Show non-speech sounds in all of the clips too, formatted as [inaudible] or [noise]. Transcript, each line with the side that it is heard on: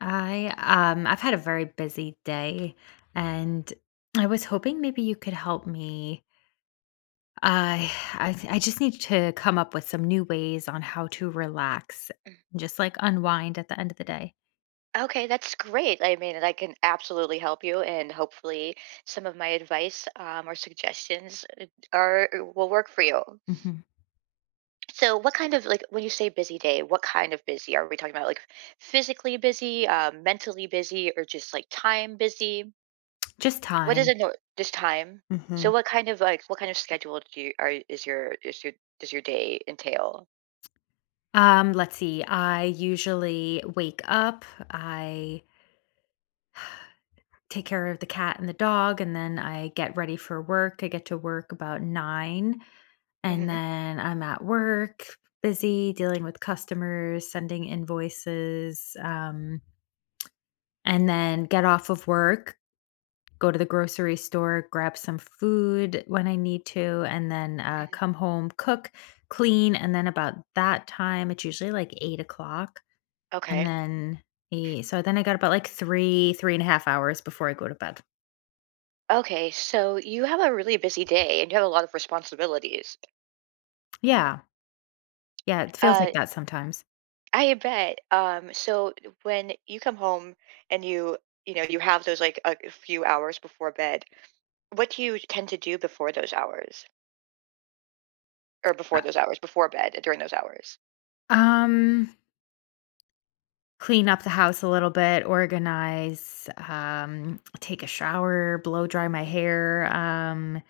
left: I've had a very busy day and I was hoping maybe you could help me. I just need to come up with some new ways on how to relax
right: Mm.
left: and just like unwind at the end of the day.
right: Okay, that's great. I mean, I can absolutely help you, and hopefully, some of my advice or suggestions are will work for you.
left: Hmm.
right: So, what kind of when you say busy day, what kind of busy are we talking about? Like physically busy, mentally busy, or just like time busy?
left: Just
right: What is
left: time.
right: it, no, this time? So
left: Hmm.
right: what kind of like what kind of schedule do you are is your does your day entail?
left: Let's see. I usually wake up, I take care of the cat and the dog and then I get ready for work. I get to work about 9. And
right: Hmm.
left: then I'm at work, busy dealing with customers, sending invoices, and then get off of work, go to the grocery store, grab some food when I need to, and then
right: Hmm.
left: come home, cook, clean. And then about that time, it's usually like 8 o'clock. And
right: Okay.
left: then 8, so then I got about like 3.5 hours before I go to bed.
right: Okay. So you have a really busy day and you have a lot of responsibilities.
left: Yeah. Yeah. It feels
right: Uh,
left: like that sometimes.
right: I bet. So when you come home and you know you have those like a few hours before bed, what do you tend to do before those hours or before
left: Uh,
right: those hours before bed during those hours?
left: Um, Clean up the house a little bit, organize, take a shower, blow dry my hair.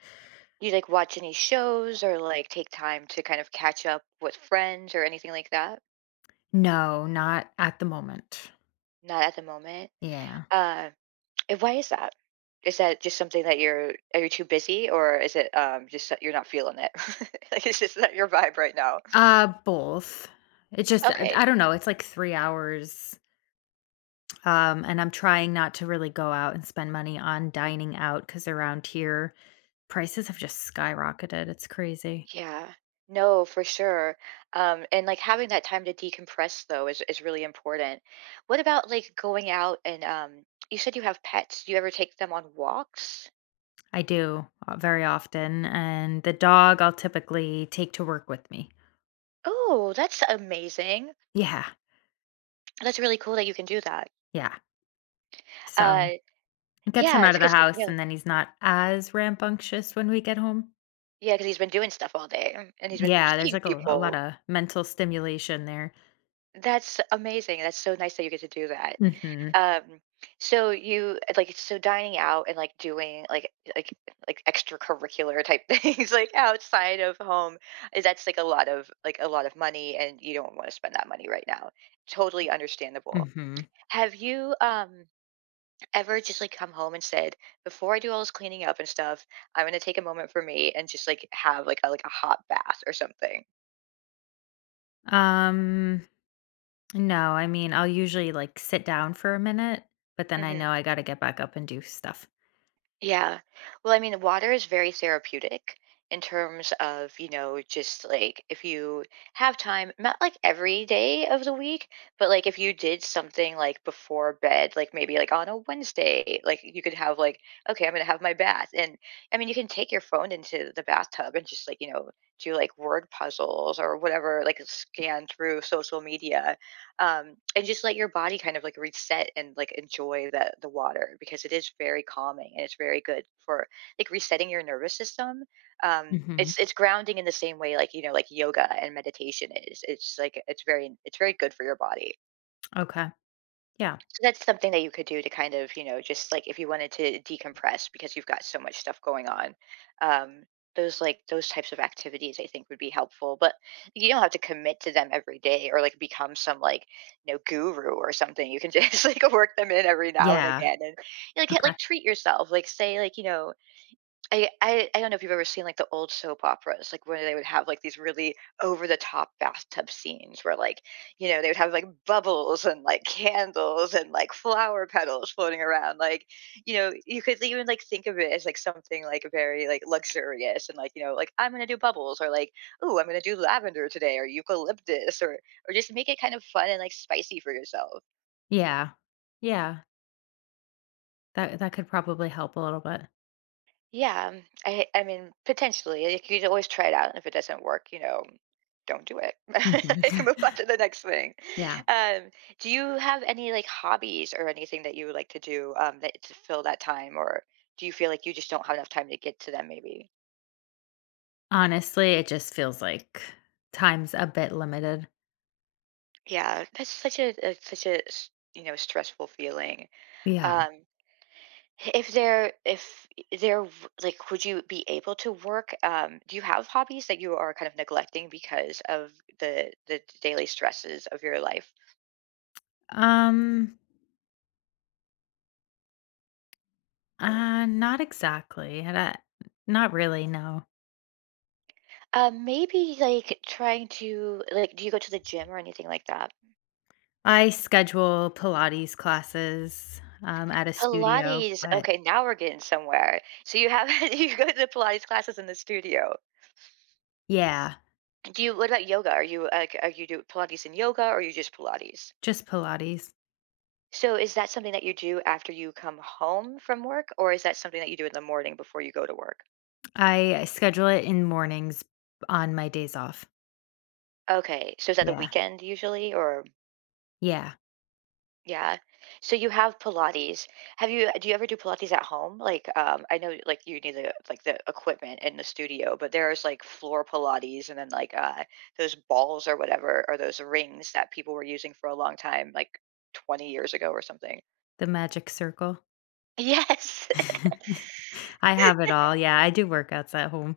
right: Do you like watch any shows or like take time to kind of catch up with friends or anything like that?
left: No, not at the moment.
right: Not at the moment.
left: Yeah.
right: Uh, and why is that? Is that just something that you're are you too busy, or is it just that you're not feeling it? [laughs] Like it's just not your vibe right now.
left: Both. It just
right: Okay.
left: I don't know, it's like 3 hours, and I'm trying not to really go out and spend money on dining out because around here, prices have just skyrocketed, it's crazy.
right: Yeah. No, for sure. And like having that time to decompress, though, is really important. What about like going out and you said you have pets. Do you ever take them on walks?
left: I do, very often, and the dog I'll typically take to work with me.
right: Oh, that's amazing.
left: Yeah,
right: That's really cool that you can do that.
left: yeah. So
right: Uh,
left: it gets him
right: yeah,
left: out of the
right: because
left: house, and then he's not as rambunctious when we get home.
right: yeah, because 'cause he's been doing stuff all day, and he's been
left: Yeah, there's,
right: seeing
left: like, a lot
right: people.
left: of mental stimulation there.
right: That's amazing. That's so nice that you get to do that.
left: Mhm,
right: Um, so dining out and, like, doing, extracurricular type [laughs] things, like, outside of home, is that's, like, a lot of money, and you don't wanna spend that money right now. Totally understandable.
left: mhm.
right: Have you, ever just like come home and said, before I do all this cleaning up and stuff, I'm gonna take a moment for me and just like have like a hot bath or something?
left: Um, no, I mean, I'll usually, like, sit down for a minute, but then I
right: Hmm.
left: know I gotta get back up and do stuff.
right: Yeah. Well, I mean, water is very therapeutic in terms of, just like if you have time, not like every day of the week, but like if you did something like before bed, like maybe like on a Wednesday, like you could have like, okay, I'm gonna have my bath. And I mean, you can take your phone into the bathtub and just like, do like word puzzles or whatever, like scan through social media, and just let your body kind of like reset and like enjoy the water, because it is very calming and it's very good for like resetting your nervous system. Um,
left: Mhm.
right: it's grounding in the same way, like, like yoga and meditation is. It's like it's very good for your body.
left: Okay. Yeah.
right: So that's something that you could do to kind of, just like if you wanted to decompress because you've got so much stuff going on. Um, those types of activities, I think, would be helpful, but you don't have to commit to them every day or like become some, like, guru or something. You can just [laughs] like work them in every now and
left: Yeah.
right: again, and like
left: Okay.
right: treat yourself. Like say, like, I don't know if you've ever seen, like, the old soap operas, like, where they would have, like, these really over the top bathtub scenes where, like, they would have, like, bubbles and, like, candles and, like, flower petals floating around, like, you could even, like, think of it as, like, something, like, very, like, luxurious and, like, like, "I'm gonna do bubbles," or, like, "oh, I'm gonna do lavender today," or "eucalyptus," or just make it kind of fun and, like, spicy for yourself.
left: Yeah. Yeah. That could probably help a little bit.
right: Yeah, I mean, potentially, like, you could always try it out, and if it doesn't work, don't do it. [laughs]
left: Mhm.
right: I can move on
left: [laughs]
right: to the next thing.
left: Yeah.
right: Um, do you have any like hobbies or anything that you would like to do, that to fill that time, or do you feel like you just don't have enough time to get to them? Maybe.
left: Honestly, it just feels like time's a bit limited.
right: Yeah, that's such a stressful feeling.
left: Yeah.
right: Um, If there, like, would you be able to work, do you have hobbies that you are kind of neglecting because of the daily stresses of your life?
left: Um Not exactly. Not really, no.
right: Maybe like trying to like do you go to the gym or anything like that?
left: I schedule Pilates classes at a studio,
right: Pilates,
left: but
right: okay, now we're getting somewhere. So you have [laughs] you go to the Pilates classes in the studio.
left: yeah,
right: Do you What about yoga? Are you like are you do Pilates and yoga, or are you just Pilates?
left: just Pilates.
right: So is that something that you do after you come home from work, or is that something that you do in the morning before you go to work?
left: I schedule it in mornings on my days off.
right: Okay, so is that the
left: Yeah.
right: weekend, usually, or
left: Yeah.
right: yeah? So you have Pilates. Have you do you ever do Pilates at home? Like, I know like you need the equipment in the studio, but there's like floor Pilates and then like those balls or whatever or those rings that people were using for a long time, like 20 years ago or something.
left: The magic circle.
right: [laughs] Yes.
left: [laughs] I have it all. Yeah. I do workouts at home.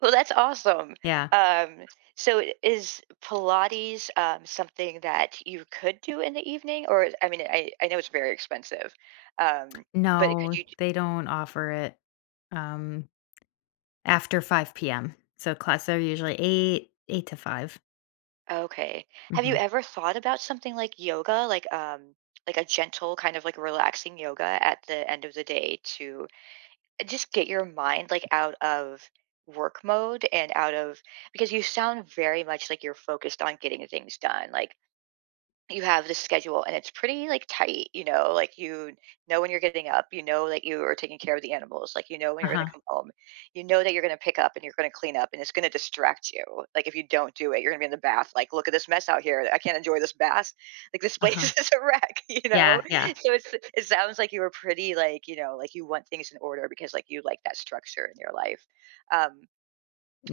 right: Well, that's awesome.
left: Yeah.
right: Um, so is Pilates, something that you could do in the evening? Or, I mean, I know it's very expensive, um, but could
left: No,
right: you,
left: they don't offer it um, after 5 p.m. So classes are usually 8 to 5.
right: okay. Have you
left: Mm-hmm.
right: ever thought about something like yoga, like a gentle kind of like relaxing yoga at the end of the day to just get your mind like out of work mode and out of because you sound very much like you're focused on getting things done. Like you have this schedule and it's pretty like tight, like when you're getting up, that you are taking care of the animals, like when
left: Uh
right: you're going
left: huh.
right: to come home, that you're going to pick up and you're going to clean up and it's going to distract you. Like if you don't do it, you're going to be in the bath, like, "look at this mess out here, I can't enjoy this bath," [laughs] like, "this
left: Uh
right: place
left: huh.
right: [laughs] is a wreck.
left: Yeah, yeah.
right: So it sounds like you were pretty, like, like you want things in order because like you like that structure in your life. um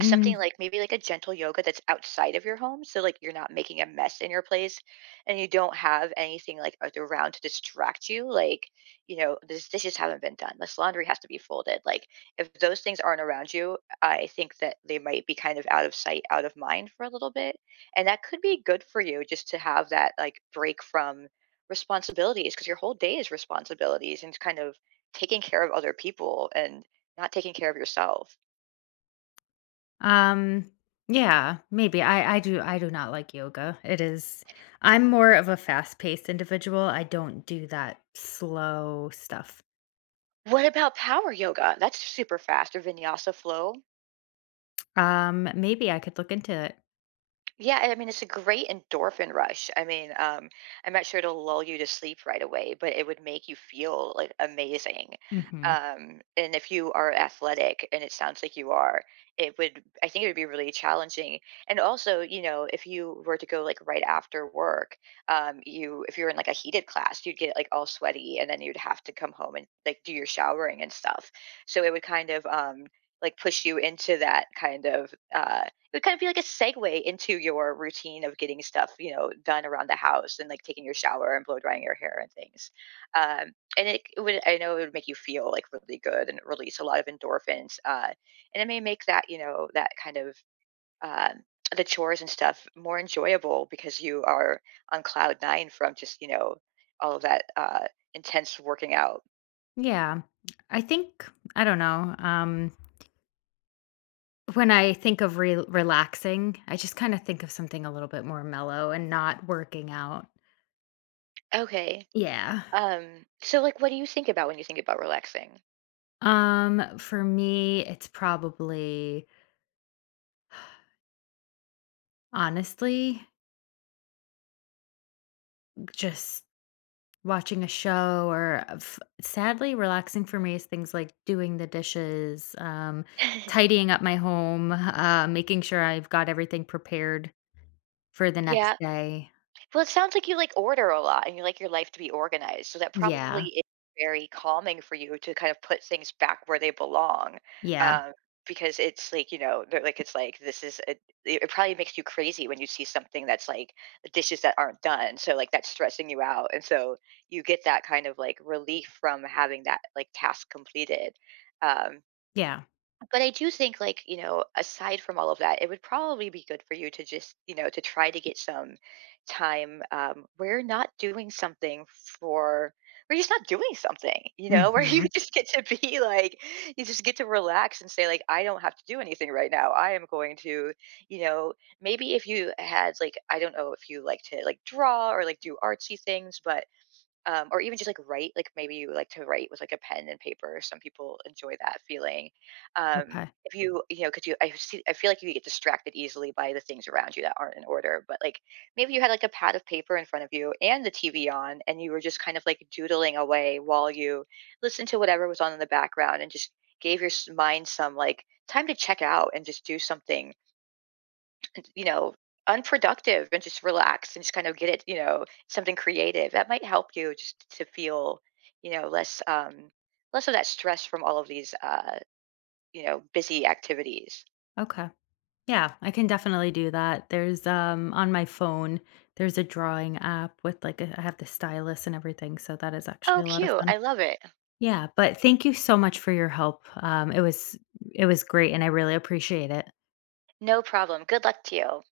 right: something like maybe like a gentle yoga that's outside of your home, so like you're not making a mess in your place, and you don't have anything like around to distract you. Like, this dishes haven't been done, this laundry has to be folded, like, if those things aren't around you, I think that they might be kind of out of sight out of mind for a little bit, and that could be good for you just to have that like break from responsibilities, because your whole day is responsibilities and kind of taking care of other people and not taking care of yourself.
left: um, yeah, maybe. I do not like yoga. It is I'm more of a fast-paced individual. I don't do that slow stuff.
right: What about power yoga? That's super fast, or vinyasa flow.
left: Maybe I could look into it.
right: Yeah, I mean, it's a great endorphin rush. I mean, I'm not sure it'll lull you to sleep right away, but it would make you feel like amazing.
left: Mhm.
right: And if you are athletic, and it sounds like you are, I think it would be really challenging. And also, if you were to go like right after work, if you're in like a heated class, you'd get like all sweaty and then you'd have to come home and like do your showering and stuff. So it would kind of, like push you into that kind of, it would kind of be like a segue into your routine of getting stuff, done around the house and like taking your shower and blow drying your hair and things. And I know it would make you feel like really good and release a lot of endorphins. And it may make that, that kind of, um, the chores and stuff more enjoyable, because you are on cloud nine from just, all of that, intense working out.
left: Yeah. I think I don't know. When I think of re relaxing, I just kind of think of something a little bit more mellow and not working out.
right: Okay.
left: Yeah.
right: So like what do you think about when you think about relaxing?
left: For me, it's probably honestly just watching a show, or f sadly, relaxing for me is things like doing the dishes, tidying up my home, making sure I've got everything prepared for the next
right: [laughs] Yeah.
left: day.
right: Well, it sounds like you like order a lot and you like your life to be organized. So that probably
left: Yeah,
right: is very calming for you to kind of put things back where they belong.
left: yeah,
right: Um, because it's like, they're like, it's like, this is, a, it probably makes you crazy when you see something that's like dishes that aren't done. So like that's stressing you out. And so you get that kind of like relief from having that like task completed. Um,
left: yeah.
right: but I do think, like, aside from all of that, it would probably be good for you to just, to try to get some time, where you're not doing something for, where you're just not doing something, [laughs] where you
left: Mhm.
right: just get to be like, you just get to relax and say, like, I don't have to do anything right now. I am going to, you know, maybe if you had, like, I don't know if you like to, like, draw or, like, do artsy things, but or even just like write, like maybe you like to write with like a pen and paper, some people enjoy that feeling, um,
left: Okay,
right: if you, you know because you, I, see, I feel like you get distracted easily by the things around you that aren't in order, but like maybe you had like a pad of paper in front of you and the TV on and you were just kind of like doodling away while you listened to whatever was on in the background and just gave your mind some like time to check out and just do something, you know, unproductive, and just relax and just kind of get it, something creative. That might help you just to feel, less less of that stress from all of these, busy activities.
left: okay. Yeah, I can definitely do that. On my phone, there's a drawing app with, like, a I have the stylus and everything, so that is actually
right: Oh,
left: a lot of
right: cute.
left: fun.
right: I love it.
left: Yeah, but thank you so much for your help. It was great, and I really appreciate it.
right: No problem. Good luck to you.